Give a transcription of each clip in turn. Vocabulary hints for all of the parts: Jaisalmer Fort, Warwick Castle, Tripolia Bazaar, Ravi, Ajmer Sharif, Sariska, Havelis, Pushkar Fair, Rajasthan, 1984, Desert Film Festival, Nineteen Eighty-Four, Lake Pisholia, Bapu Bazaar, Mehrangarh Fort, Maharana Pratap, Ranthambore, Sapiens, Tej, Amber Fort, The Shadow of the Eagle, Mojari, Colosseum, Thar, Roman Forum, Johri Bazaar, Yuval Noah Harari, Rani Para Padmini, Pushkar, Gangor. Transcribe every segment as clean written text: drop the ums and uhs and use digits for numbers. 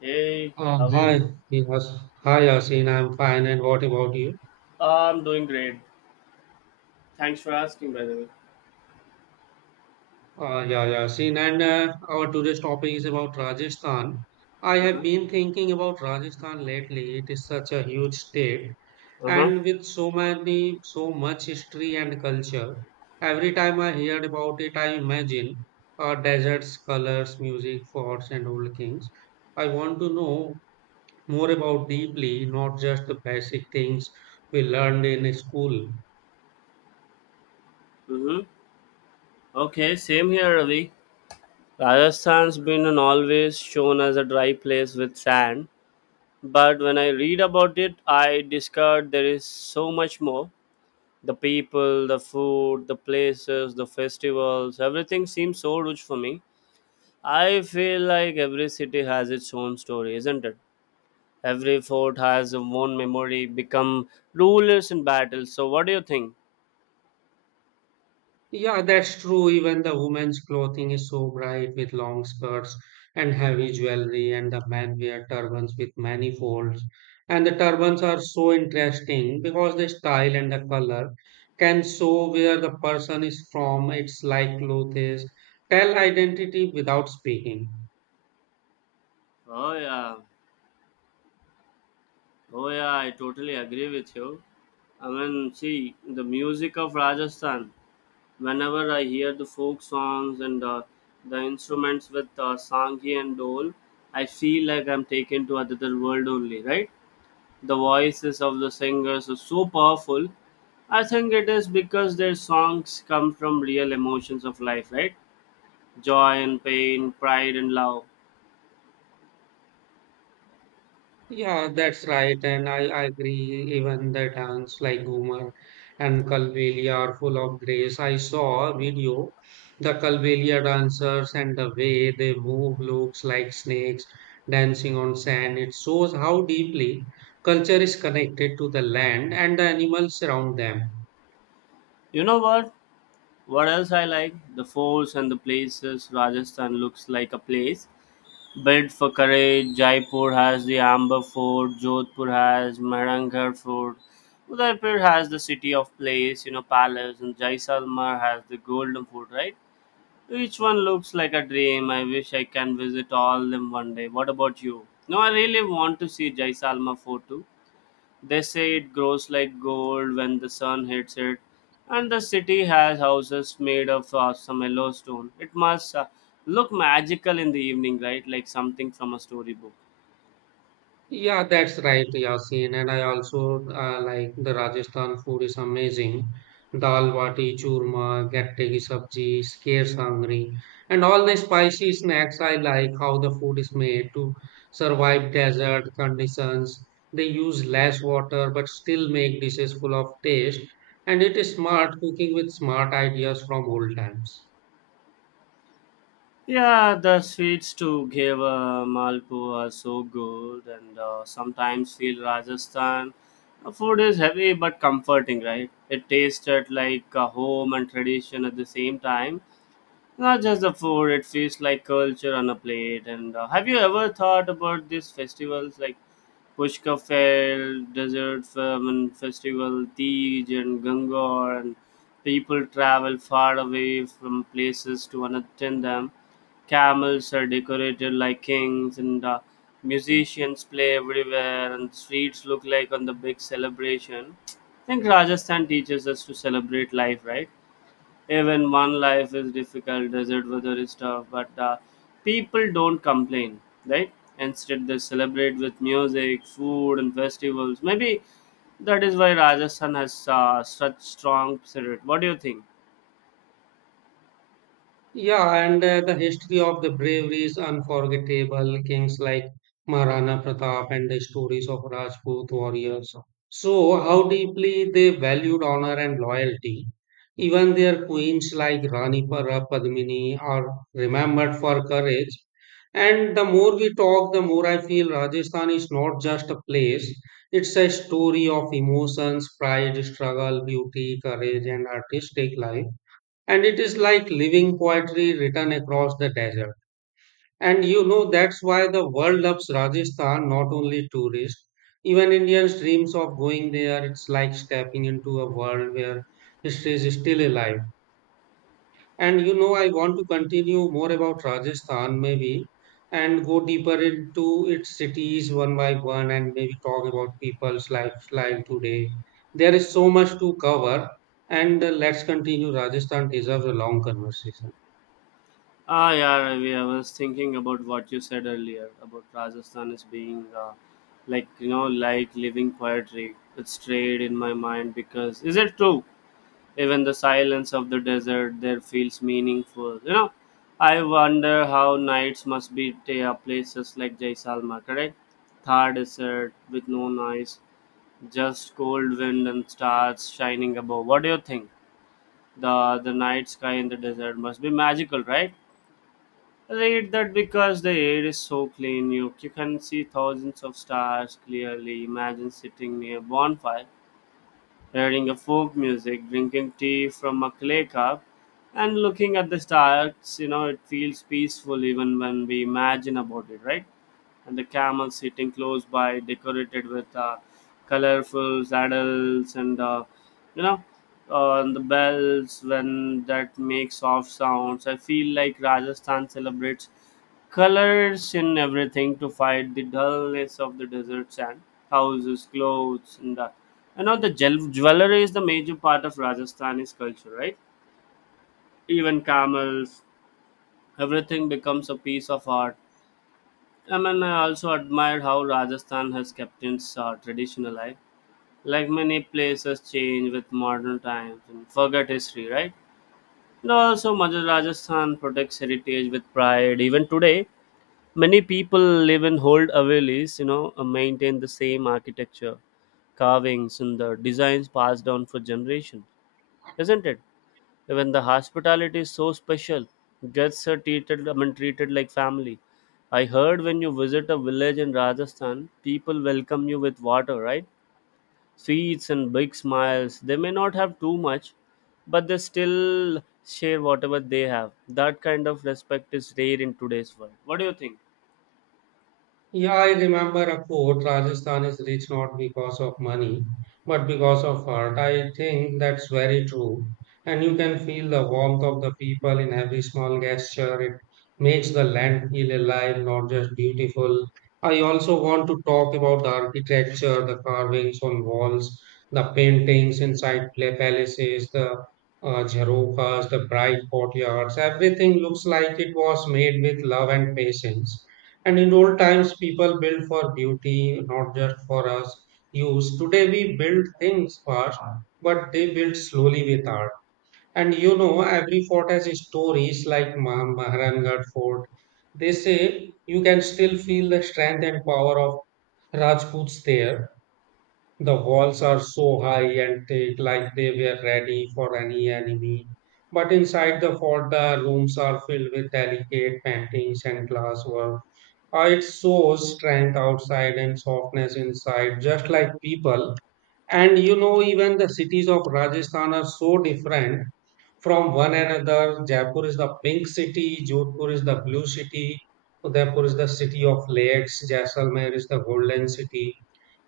Hey, Uh, how are hi, you? yes. Hi, Yasin. I'm fine. And what about you? I'm doing great. Thanks for asking, by the way. Yeah, Yasin. And our today's topic is about Rajasthan. I have Uh-huh. been thinking about Rajasthan lately. It is such a huge state, Uh-huh. and with so much history and culture. Every time I hear about it, I imagine deserts, colors, music, forts, and old kings. I want to know more about deeply, not just the basic things we learned in school. Mm-hmm. Okay, same here, Ravi. Rajasthan's been an always shown as a dry place with sand, but when I read about it, I discovered there is so much more. The people, the food, the places, the festivals, everything seems so rich for me. I feel like every city has its own story, isn't it? Every fort has one memory, become rulers in battle. So, what do you think? Yeah, that's true. Even the women's clothing is so bright with long skirts and heavy jewelry, and the men wear turbans with many folds. And the turbans are so interesting because the style and the color can show where the person is from. It's like clothes tell identity without speaking. Oh yeah, oh yeah, I totally agree with you. I mean, see, the music of Rajasthan, whenever I hear the folk songs and the instruments with Sanghi and Dole, I feel like I'm taken to another world only, right? The voices of the singers are so powerful. I think it is because their songs come from real emotions of life, right? Joy and pain, pride and love. Yeah, that's right, and I agree. Even the dance like Ghumar and Kalbelia are full of grace. I saw a video, the Kalbelia dancers and the way they move looks like snakes dancing on sand. It shows how deeply culture is connected to the land and the animals around them. You know what? What else I like? The forts and the places. Rajasthan looks like a place built for courage. Jaipur has the Amber Fort, Jodhpur has Mehrangarh Fort, Udaipur has the city of place, you know, palace, and Jaisalmer has the golden fort, right? Each one looks like a dream. I wish I can visit all them one day. What about you? No, I really want to see Jaisalmer Fort too. They say it grows like gold when the sun hits it, and the city has houses made of some yellow stone. It must look magical in the evening, right? Like something from a storybook. Yeah, that's right, Yasin. And I also like the Rajasthan food is amazing. Dal bati, churma, gatte ki sabji, kheer sangri, and all the spicy snacks. I like how the food is made to survive desert conditions. They use less water but still make dishes full of taste. And it is smart cooking with smart ideas from old times. Yeah, the sweets to give Malpo are so good, and sometimes feel Rajasthan. The food is heavy but comforting, right? It tasted like home and tradition at the same time. Not just the food, it feels like culture on a plate. And have you ever thought about these festivals like Pushka Fair, Desert Film and Festival, Tej and Gangor, and people travel far away from places to attend them. Camels are decorated like kings, and musicians play everywhere, and streets look like on the big celebration. I think Rajasthan teaches us to celebrate life, right? Even one life is difficult, desert weather is tough, but people don't complain, right? Instead, they celebrate with music, food, and festivals. Maybe that is why Rajasthan has such strong spirit. What do you think? Yeah, and The history of the bravery is unforgettable. Kings like Maharana Pratap and the stories of Rajput warriors show how deeply they valued honor and loyalty. Even their queens like Rani Para Padmini are remembered for courage. And the more we talk, the more I feel Rajasthan is not just a place, it's a story of emotions, pride, struggle, beauty, courage, and artistic life and it is like living poetry written across the desert. And you know that's why the world loves Rajasthan, not only tourists. Even Indians dreams of going there. It's like stepping into a world where history is still alive. And you know I want to continue more about Rajasthan maybe and go deeper into its cities one by one and maybe talk about people's lifestyle today. There is so much to cover and let's continue. Rajasthan deserves a long conversation. Ah, yeah, Ravi, I was thinking about what you said earlier about Rajasthan as being like, you know, like living poetry. It's strayed in my mind because, is it true? Even the silence of the desert there feels meaningful. You know, I wonder how nights must be to places like Jaisalmer, correct? Thar desert with no noise, just cold wind and stars shining above. What do you think? The night sky in the desert must be magical, right? Read that because the air is so clean, you can see thousands of stars clearly. Imagine sitting near bonfire hearing a folk music, drinking tea from a clay cup, and looking at the stars. You know, it feels peaceful even when we imagine about it, right? And the camel sitting close by, decorated with colorful saddles and you know, and the bells when that make soft sounds. I feel like Rajasthan celebrates colors in everything to fight the dullness of the desert sand, houses, clothes, and that. You know, the jewelry is the major part of Rajasthani's culture, right? Even camels, everything becomes a piece of art. I mean, I also admire how Rajasthan has kept its tradition alive. Like many places change with modern times and forget history, right? And also Madhya Rajasthan protects heritage with pride even today. Many people live in old Havelis, you know, maintain the same architecture, carvings, and the designs passed down for generations, isn't it? Even the hospitality is so special, guests are treated, I mean, treated like family. I heard when you visit a village in Rajasthan, people welcome you with water, right? Sweets and big smiles. They may not have too much, but they still share whatever they have. That kind of respect is rare in today's world. What do you think? Yeah, I remember a quote: Rajasthan is rich not because of money, but because of heart. I think that's very true. And you can feel the warmth of the people in every small gesture. It makes the land feel alive, not just beautiful. I also want to talk about the architecture, the carvings on walls, the paintings inside palaces, the jharokas, the bright courtyards. Everything looks like it was made with love and patience. And in old times, people built for beauty, not just for us use. Today, we build things fast, but they build slowly with art. And you know, every fort has stories like Maharangarh Fort. They say you can still feel the strength and power of Rajputs there. The walls are so high and thick, like they were ready for any enemy. But inside the fort, the rooms are filled with delicate paintings and glasswork. It shows strength outside and softness inside, just like people. And you know, even the cities of Rajasthan are so different from one another. Jaipur is the pink city, Jodhpur is the blue city, Udaipur is the city of lakes, Jaisalmer is the golden city.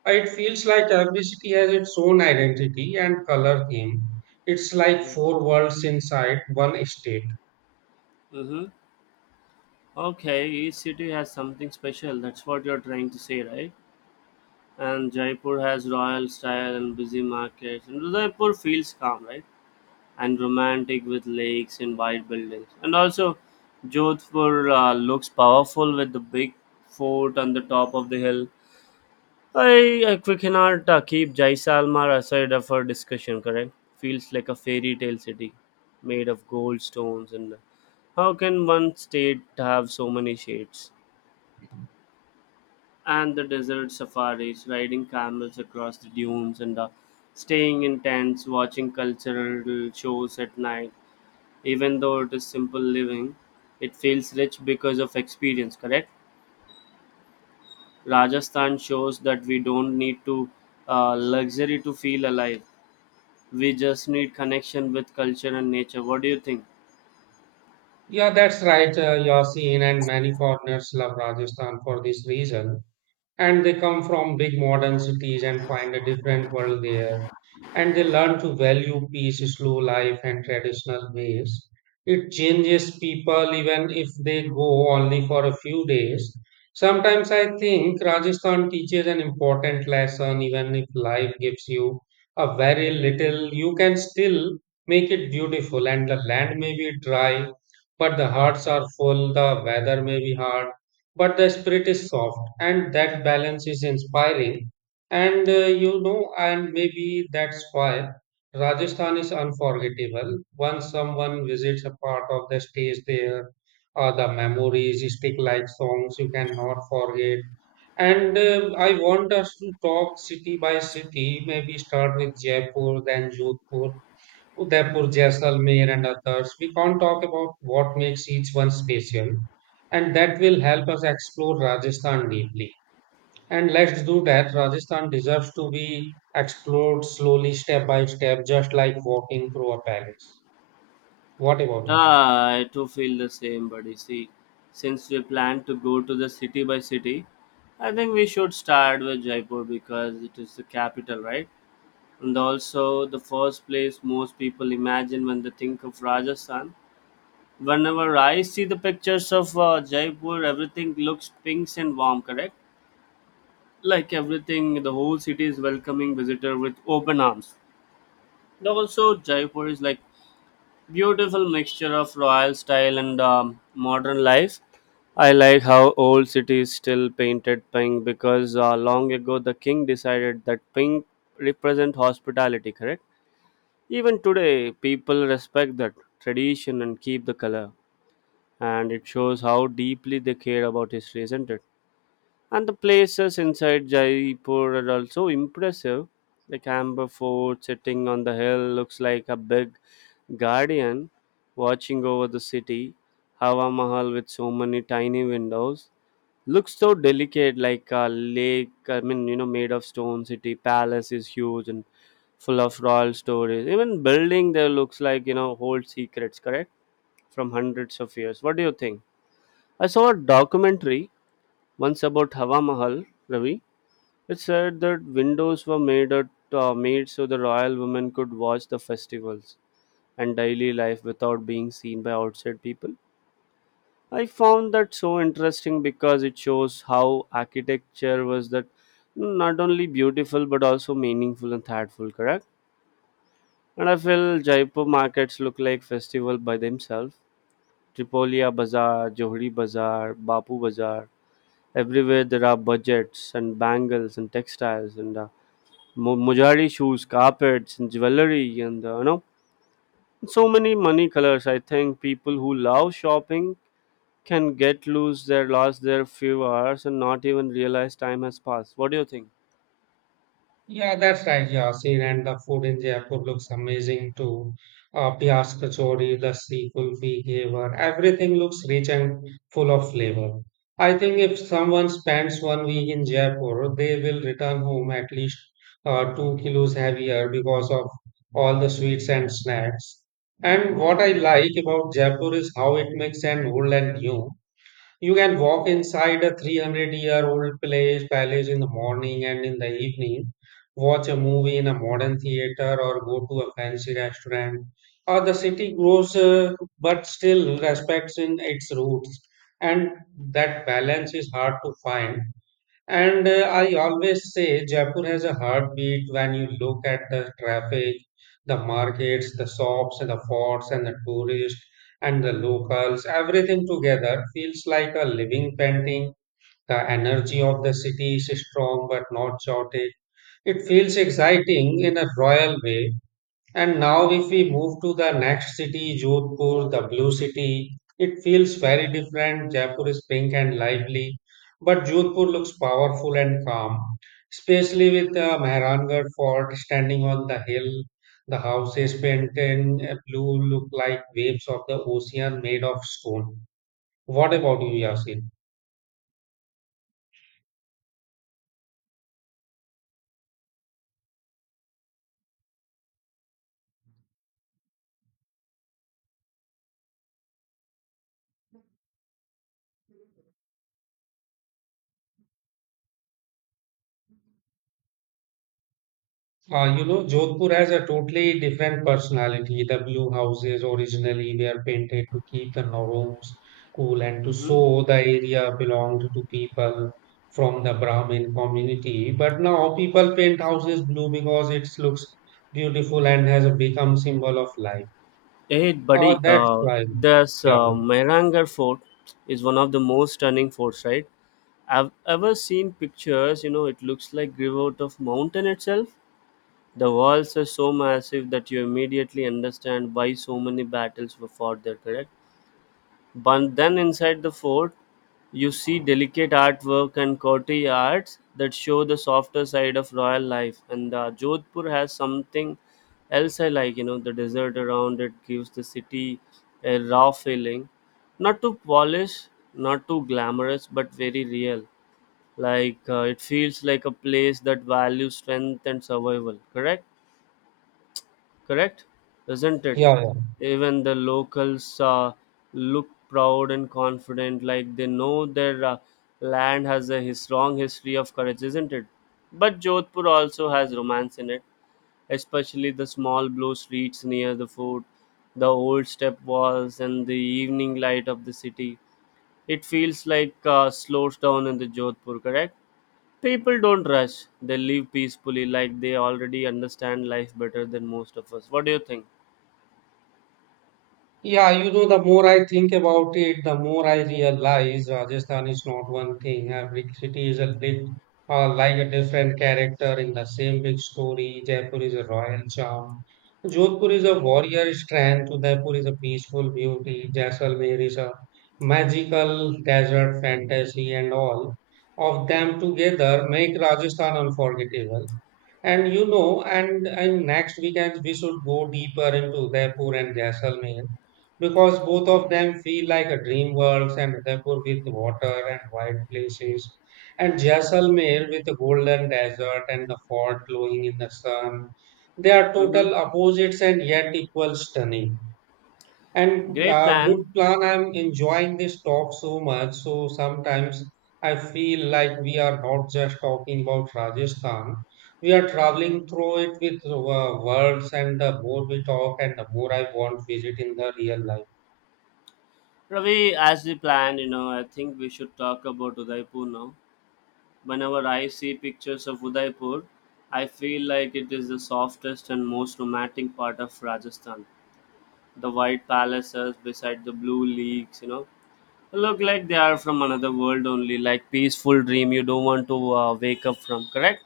It feels like every city has its own identity and color theme. It's like four worlds inside one state. Mm-hmm. Okay, each city has something special. That's what you're trying to say, right? And Jaipur has royal style and busy markets. And Udaipur feels calm, right? And romantic with lakes and white buildings. And also, Jodhpur looks powerful with the big fort on the top of the hill. I we cannot keep Jaisalmer aside of our discussion, correct? Feels like a fairy tale city made of gold stones. And how can one state have so many shades? And the desert safaris, riding camels across the dunes, and staying in tents, watching cultural shows at night. Even though it is simple living, it feels rich because of experience, correct? Rajasthan shows that we don't need to luxury to feel alive. We just need connection with culture and nature. What do you think? Yeah, that's right, Yasin, and many foreigners love Rajasthan for this reason. And they come from big modern cities and find a different world there, and they learn to value peace, slow life, and traditional ways. It changes people even if they go only for a few days. Sometimes I think Rajasthan teaches an important lesson: even if life gives you a very little, you can still make it beautiful. And the land may be dry, but the hearts are full. The weather may be hard, but the spirit is soft, and that balance is inspiring. And uh, you know and maybe that's why Rajasthan is unforgettable. Once someone visits a part of the stage there, the memories stick like songs you cannot forget. And I want us to talk city by city, maybe start with Jaipur, then Jodhpur, Udaipur, Jaisalmer, and others. We can't talk about what makes each one special, and that will help us explore Rajasthan deeply. And let's do that. Rajasthan deserves to be explored slowly, step by step, just like walking through a palace. What about you? Ah, I too feel the same, buddy. See, since we plan to go to the city by city, I think we should start with Jaipur because it is the capital, right? And also the first place most people imagine when they think of Rajasthan. Whenever I see the pictures of Jaipur, everything looks pink and warm, correct? Like everything, the whole city is welcoming visitor with open arms. And also, Jaipur is like beautiful mixture of royal style and modern life. I like how old cities still painted pink because long ago the king decided that pink represent hospitality, correct? Even today, people respect that tradition and keep the color, and it shows how deeply they care about history, isn't it? And the places inside Jaipur are also impressive. Like Amber Fort sitting on the hill looks like a big guardian watching over the city. Hawa Mahal with so many tiny windows looks so delicate, like a lake. I mean, you know, made of stone. City palace is huge and full of royal stories. Even building there looks like you know old secrets, correct? From hundreds of years. What do you think? I saw a documentary once about Hawa Mahal, Ravi, it said that windows were made made so the royal women could watch the festivals and daily life without being seen by outside people. I found that so interesting because it shows how architecture was that not only beautiful but also meaningful and thoughtful, correct? And I feel Jaipur markets look like festival by themselves. Tripolia Bazaar, Johri Bazaar, Bapu Bazaar. Everywhere there are budgets and bangles and textiles and Mojari shoes, carpets, and jewelry, and so many money colors. I think people who love shopping can get lose their lost their few hours and not even realize time has passed. What do you think? Yeah, that's right, Yasin. And the food in Jaipur looks amazing too. Pyas kachori, lassi, kulfi, ghewar, everything looks rich and full of flavor. I think if someone spends one week in Jaipur, they will return home at least 2 kilos heavier because of all the sweets and snacks. And what I like about Jaipur is how it makes an old and new. You can walk inside a 300-year-old place, palace in the morning, and in the evening, watch a movie in a modern theater, or go to a fancy restaurant. Or the city grows but still respects in its roots, and that balance is hard to find. And I always say Jaipur has a heartbeat. When you look at the traffic, the markets, the shops, and the forts, and the tourists, and the locals, everything together feels like a living painting. The energy of the city is strong but not chaotic. It feels exciting in a royal way. And now, if we move to the next city, Jodhpur, the blue city, it feels very different. Jaipur is pink and lively, but Jodhpur looks powerful and calm, especially with the Mehrangarh fort standing on the hill. The houses painted in blue look like waves of the ocean made of stone. What about you, Yasin? You know, Jodhpur has a totally different personality. The blue houses originally were painted to keep the rooms cool and to Mhm. show the area belonged to people from the Brahmin community. But now people paint houses blue because it looks beautiful and has become symbol of life. Hey, buddy, That's why. this Yeah, Mehrangarh fort is one of the most stunning forts, right? I've ever seen pictures, you know, it looks like grew out of mountain itself. The walls are so massive that you immediately understand why so many battles were fought there, correct? But then inside the fort, you see delicate artwork and courtyards that show the softer side of royal life. And Jodhpur has something else I like, you know, the desert around it gives the city a raw feeling. Not too polished, not too glamorous, but very real. Like it feels like a place that values strength and survival, correct? Correct? Isn't it? yeah, yeah. Even the locals look proud and confident, like they know their land has a his strong history of courage, isn't it? But Jodhpur also has romance in it, especially the small blue streets near the fort, the old step walls, and the evening light of the city. It feels like slows down in the Jodhpur, correct? People don't rush. They live peacefully, like they already understand life better than most of us. What do you think? Yeah, you know, the more I think about it, the more I realize Rajasthan is not one thing. Every city is a bit, like a different character in the same big story. Jaipur is a royal charm. Jodhpur is a warrior strength. Udaipur is a peaceful beauty. Jaisalmer is a magical desert fantasy, and all of them together make Rajasthan unforgettable. And you know, and next weekend we should go deeper into Udaipur and Jaisalmer, because both of them feel like a dream worlds, and Udaipur with water and wide places, and Jaisalmer with a golden desert and the fort glowing in the sun. They are Mm-hmm. total opposites and yet equal stunning. And Great plan. Good plan, I'm enjoying this talk so much. So sometimes I feel like we are not just talking about Rajasthan. We are traveling through it with words, and the more we talk, and the more I want visit in the real life. Ravi, as we planned, you know, I think we should talk about Udaipur now. Whenever I see pictures of Udaipur, I feel like it is the softest and most romantic part of Rajasthan. The white palaces beside the blue lakes, you know, look like they are from another world only, like peaceful dream you don't want to wake up from, correct?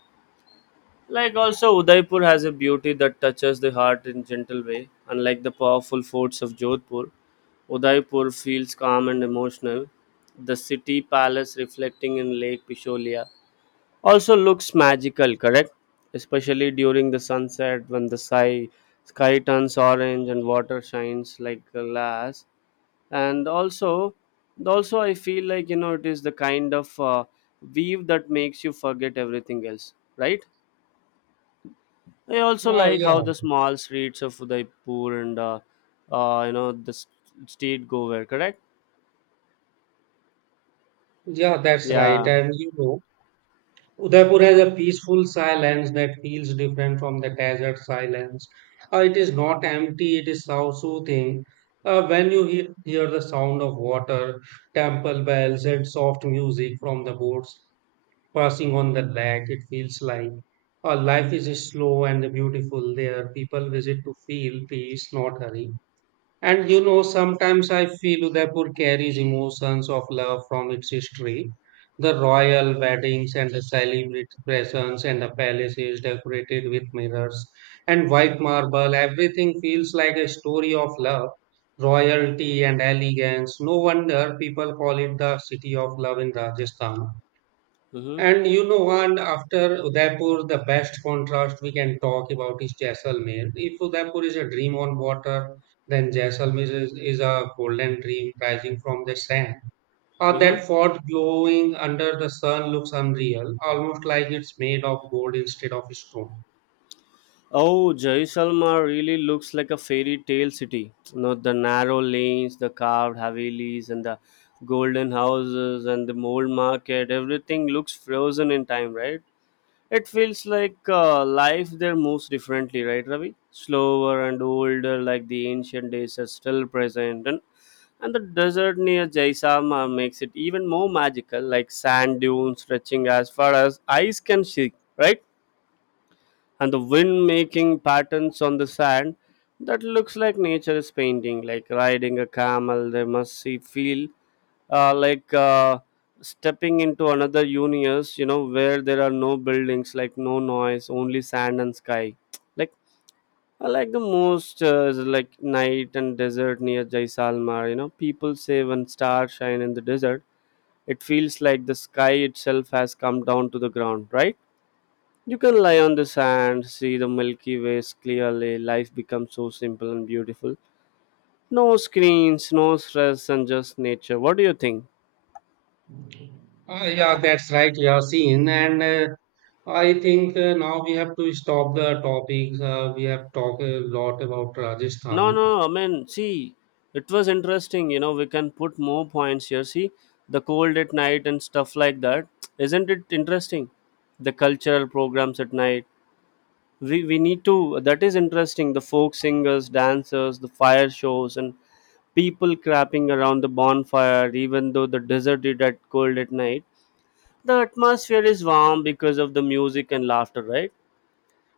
Like also Udaipur has a beauty that touches the heart in gentle way. Unlike the powerful forts of Jodhpur, Udaipur feels calm and emotional. The city palace reflecting in Lake Pisholia also looks magical, correct? Especially during the sunset when the sky turns orange and water shines like glass. And also, I feel like you know it is the kind of weave that makes you forget everything else, right? I also Oh, like yeah, how the small streets of Udaipur and uh, you know the s- street go where, correct? yeah, that's right. Yeah. And you know, Udaipur has a peaceful silence that feels different from the desert silence. It is not empty, it is so soothing. When you he hear the sound of water, temple bells, and soft music from the boats passing on the lake, it feels like life is slow and beautiful there. People visit to feel peace, not hurry. And you know, sometimes I feel Udaipur carries emotions of love from its history. The royal weddings and the celebrations and the palaces decorated with mirrors and white marble, everything feels like a story of love, royalty, and elegance. No wonder people call it the city of love in Rajasthan. Mm-hmm. And you know, one after Udaipur, the best contrast we can talk about is Jaisalmer. If Udaipur is a dream on water, then Jaisalmer is a golden dream rising from the sand. That Mm-hmm. fort glowing under the sun looks unreal, almost like it's made of gold instead of stone. Oh, Jaisalmer really looks like a fairy tale city. You know the narrow lanes, the carved havelis, and the golden houses and the mole market. Everything looks frozen in time, right? It feels like life there moves differently, right, Ravi? Slower and older, like the ancient days are still present, and the desert near Jaisama makes it even more magical, like sand dunes stretching as far as eyes can see, right? And the wind making patterns on the sand that looks like nature is painting, like riding a camel. They must see, feel uh, like uh, stepping into another universe, where there are no buildings, like no noise, only sand and sky. Like I like the most is like night and desert near Jaisalmer. You know, people say when stars shine in the desert, it feels like the sky itself has come down to the ground, right? You can lie on the sand, see the Milky Way clearly. Life becomes so simple and beautiful. No screens, no stress, and just nature. What do you think? Yeah, that's right, Yasin. And I think now we have to stop the topics. We have talked a lot about No, Rajasthan. no, I mean, see, it was interesting. You know, we can put more points here. See, the cold at night and stuff like that. Isn't it interesting? The cultural programs at night. We need to, that is interesting. The folk singers, dancers, the fire shows, and people crapping around the bonfire, even though the desert is at cold at night. The atmosphere is warm because of the music and laughter, right?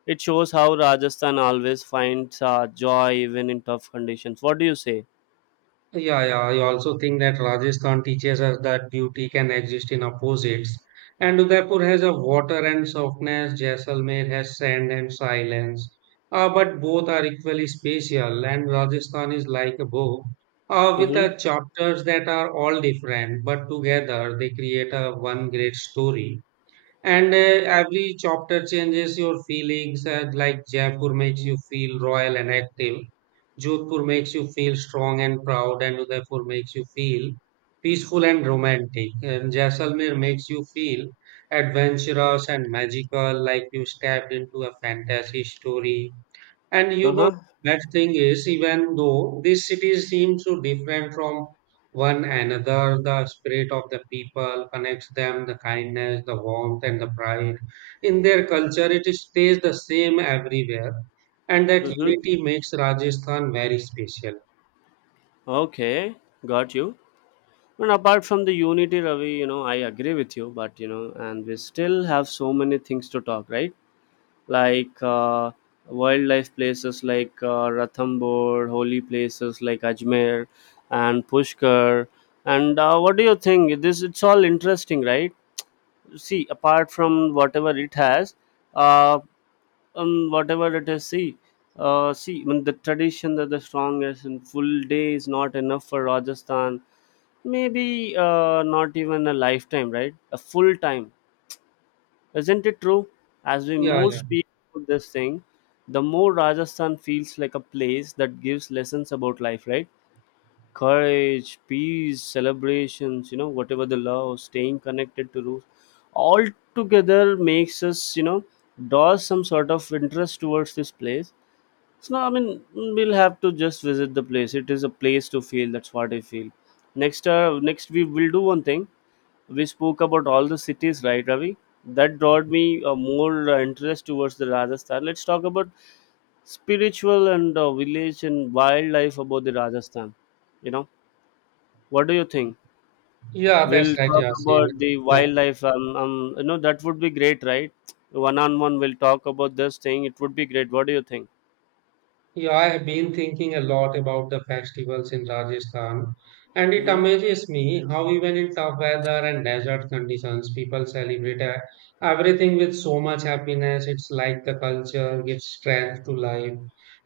It shows how Rajasthan always finds joy even in tough conditions. What do you say? Yeah, yeah. I also think that Rajasthan teaches us that beauty can exist in opposites. And Udaipur has a water and softness, Jaisalmer has sand and silence. But both are equally spatial, and Rajasthan is like a book uh, with Mm-hmm. uh, chapters that are all different, but together they create a one great story. And Every chapter changes your feelings, like Jaipur makes you feel royal and active, Jodhpur makes you feel strong and proud, and Udaipur makes you feel peaceful and romantic, and Jaisalmer makes you feel adventurous and magical, like you stepped into a fantasy story. And you know, Uh-huh. bad thing is, even though these cities seem so different from one another, the spirit of the people connects them, the kindness, the warmth, and the pride in their culture. It stays the same everywhere, and that Mm-hmm. unity makes Rajasthan very special. Okay. Got you. And apart from the unity, Ravi, you know, I agree with you, but you know, and we still have so many things to talk, right? Like wildlife places like Ranthambore, holy places like Ajmer and Pushkar. And what do you think? This it's all interesting, right? See, apart from whatever it has, uh, whatever it is, see, see, when the tradition that the strongest and full day is not enough for Rajasthan. Maybe not even a lifetime, right? A full time, isn't it true? As we Yeah, more yeah, speak about this thing, the more Rajasthan feels like a place that gives lessons about life, right? Courage, peace, celebrations, you know, whatever the love, staying connected to roots, all together makes us, you know, draws some sort of interest towards this place. So I mean, we'll have to just visit the place. It is a place to feel. That's what I feel. Next, next we will do one thing. We spoke about all the cities, right, Ravi? That brought me more interest towards the Rajasthan. Let's talk about spiritual and village and wildlife about the Rajasthan. You know, what do you think? yeah. That's We'll right, talk Yasin. about the Yeah. wildlife. You know, that would be great, right? One on one, we'll talk about this thing. It would be great. What do you think? Yeah, I have been thinking a lot about the festivals in Rajasthan, and it Mm-hmm. amazes me how even in tough weather and desert conditions, people celebrate everything with so much happiness. It's like the culture gives strength to life.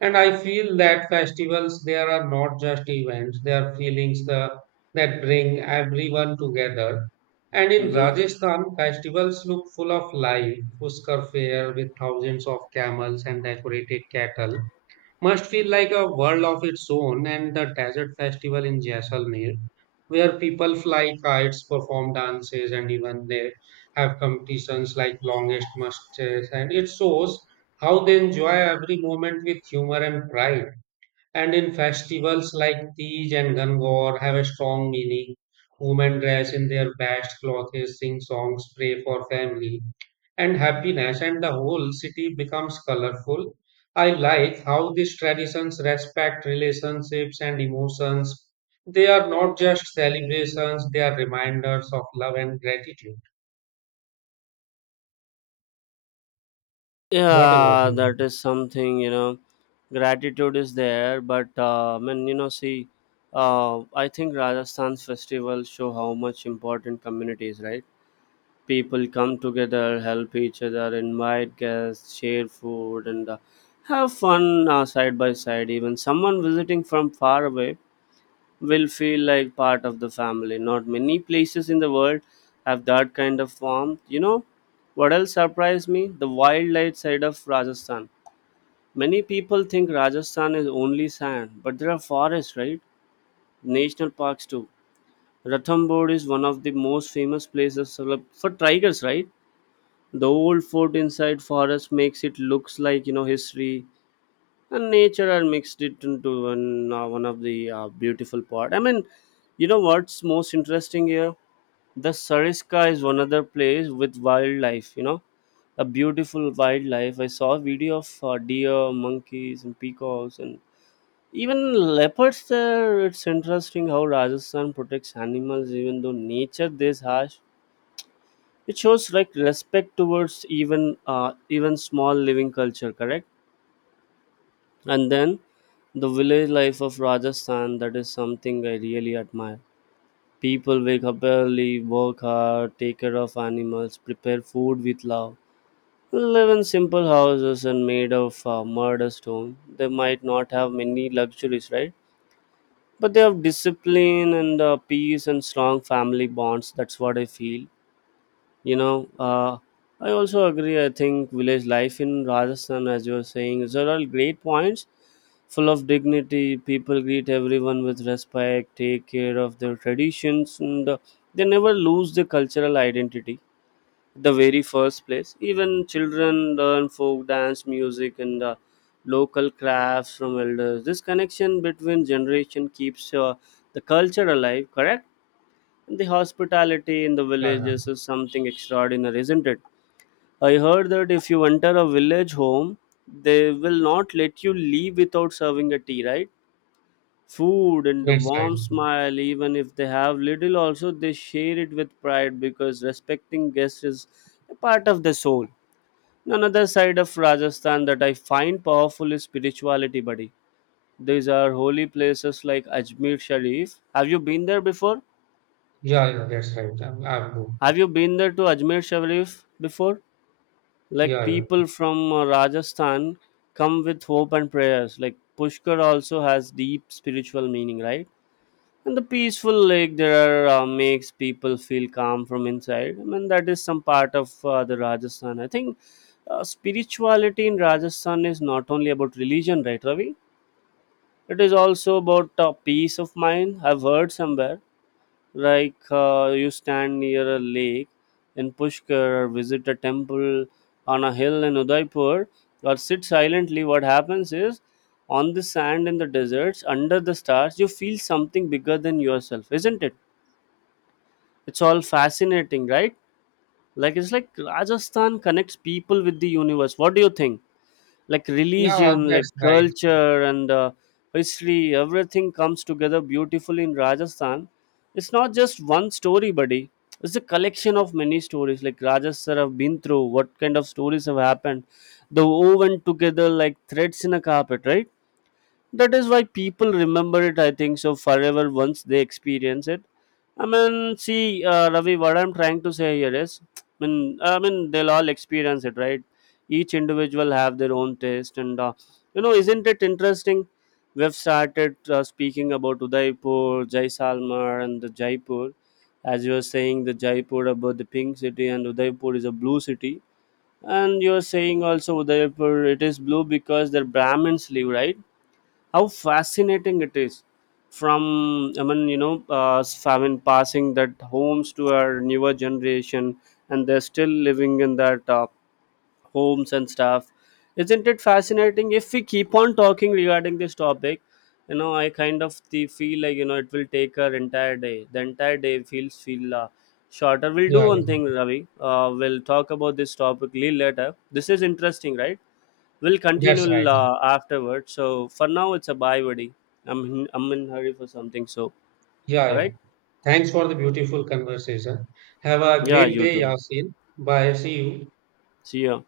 And I feel that festivals there are not just events, they are feelings that bring everyone together. And in Rajasthan, festivals look full of life. Pushkar fair with thousands of camels and decorated cattle must feel like a world of its own, and the desert festival in Jaisalmer where people fly kites, perform dances, and even they have competitions like longest muskets. And it shows how they enjoy every moment with humor and pride. And in festivals like Tej and Gangor have a strong meaning. Women dress in their best clothes, sing songs, pray for family and happiness, and the whole city becomes colorful. I like how these traditions respect relationships and emotions. They are not just celebrations, they are reminders of love and gratitude. What about Yeah, you? that is something, you know, gratitude is there, but I mean, you know, see, I think Rajasthan's festivals show how much important community is, right? People come together, help each other, invite guests, share food, and have fun side by side. Even someone visiting from far away will feel like part of the family. Not many places in the world have that kind of warmth, you know. What else surprised me, the wildlife side of Rajasthan. Many people think Rajasthan is only sand, but there are forests, right? National parks too. Ranthambore is one of the most famous places for tigers, right? The old fort inside forest makes it looks like, you know, history and nature are mixed it into one, one of the beautiful part. I mean, you know what's most interesting here? The Sariska is one other place with wildlife. You know, a beautiful wildlife. I saw a video of deer, monkeys, and peacocks and even leopards there. It's interesting how Rajasthan protects animals even though nature this harsh. It shows like respect towards even even small living culture, correct? And then the village life of Rajasthan, that is something I really admire. People wake up early, work hard, take care of animals, prepare food with love. Live in simple houses and made of mud or stone. They might not have many luxuries, right? But they have discipline and peace and strong family bonds. That's what I feel, you know. I also agree, I think village life in Rajasthan, as you were saying, is are all great points, full of dignity. People greet everyone with respect, take care of their traditions, and they never lose their cultural identity the very first place. Even children learn folk dance, music, and local crafts from elders. This connection between generation keeps the culture alive. Correct? And the hospitality in the Yeah, villages yeah, is something extraordinary, isn't it? I heard that if you enter a village home, they will not let you leave without serving a tea, right? Food and a that's right. warm smile, even if they have little, also they share it with pride because respecting guests is a part of the soul. Another side of Rajasthan that I find powerful is spirituality, buddy. These are holy places like Ajmer Sharif. Have you been there before? Yeah, yeah, that's right. I'm good. Have you been there to Ajmer Sharif before? Like Yeah, yeah. people from Rajasthan come with hope and prayers. Like Pushkar also has deep spiritual meaning, right? And the peaceful lake there are, makes people feel calm from inside. I mean, that is some part of the Rajasthan. I think spirituality in Rajasthan is not only about religion, right, Ravi? It is also about peace of mind. I've heard somewhere like you stand near a lake in Pushkar or visit a temple on a hill in Udaipur or sit silently. What happens is on the sand in the deserts under the stars, you feel something bigger than yourself, isn't it? It's all fascinating, right? Like it's like Rajasthan connects people with the universe. What do you think? Like Yeah, religion, like that's right. culture, and history, everything comes together beautifully in Rajasthan. It's not just one story, buddy. It's a collection of many stories. Like Rajasthan have been through, what kind of stories have happened, the woven together like threads in a carpet, right? That is why people remember it, I think so, forever, once they experience it. I mean, see, Ravi, what I'm trying to say here is, I mean they'll all experience it, right? Each individual have their own taste and, you know, isn't it interesting? We've started speaking about Udaipur, Jaisalmer, and the Jaipur. As you were saying, the Jaipur about the pink city and Udaipur is a blue city, and you're saying also Udaipur it is blue because their brahmins live, right? How fascinating it is. From, I mean, you know, I mean, passing that homes to our newer generation, and they're still living in that homes and stuff. Isn't it fascinating? If we keep on talking regarding this topic, you know, I kind of the feel like, you know, it will take our entire day. The entire day feel shorter. We'll do Yeah, yeah, one thing, Ravi. We'll talk about this topic little later. This is interesting, right? We'll continue that's right. Afterwards. So for now, it's a bye, buddy. I'm in hurry for something. So Yeah, all yeah. right. Thanks for the beautiful conversation. Have a Yeah, great you day, too. Yasin. Bye. See you. See ya.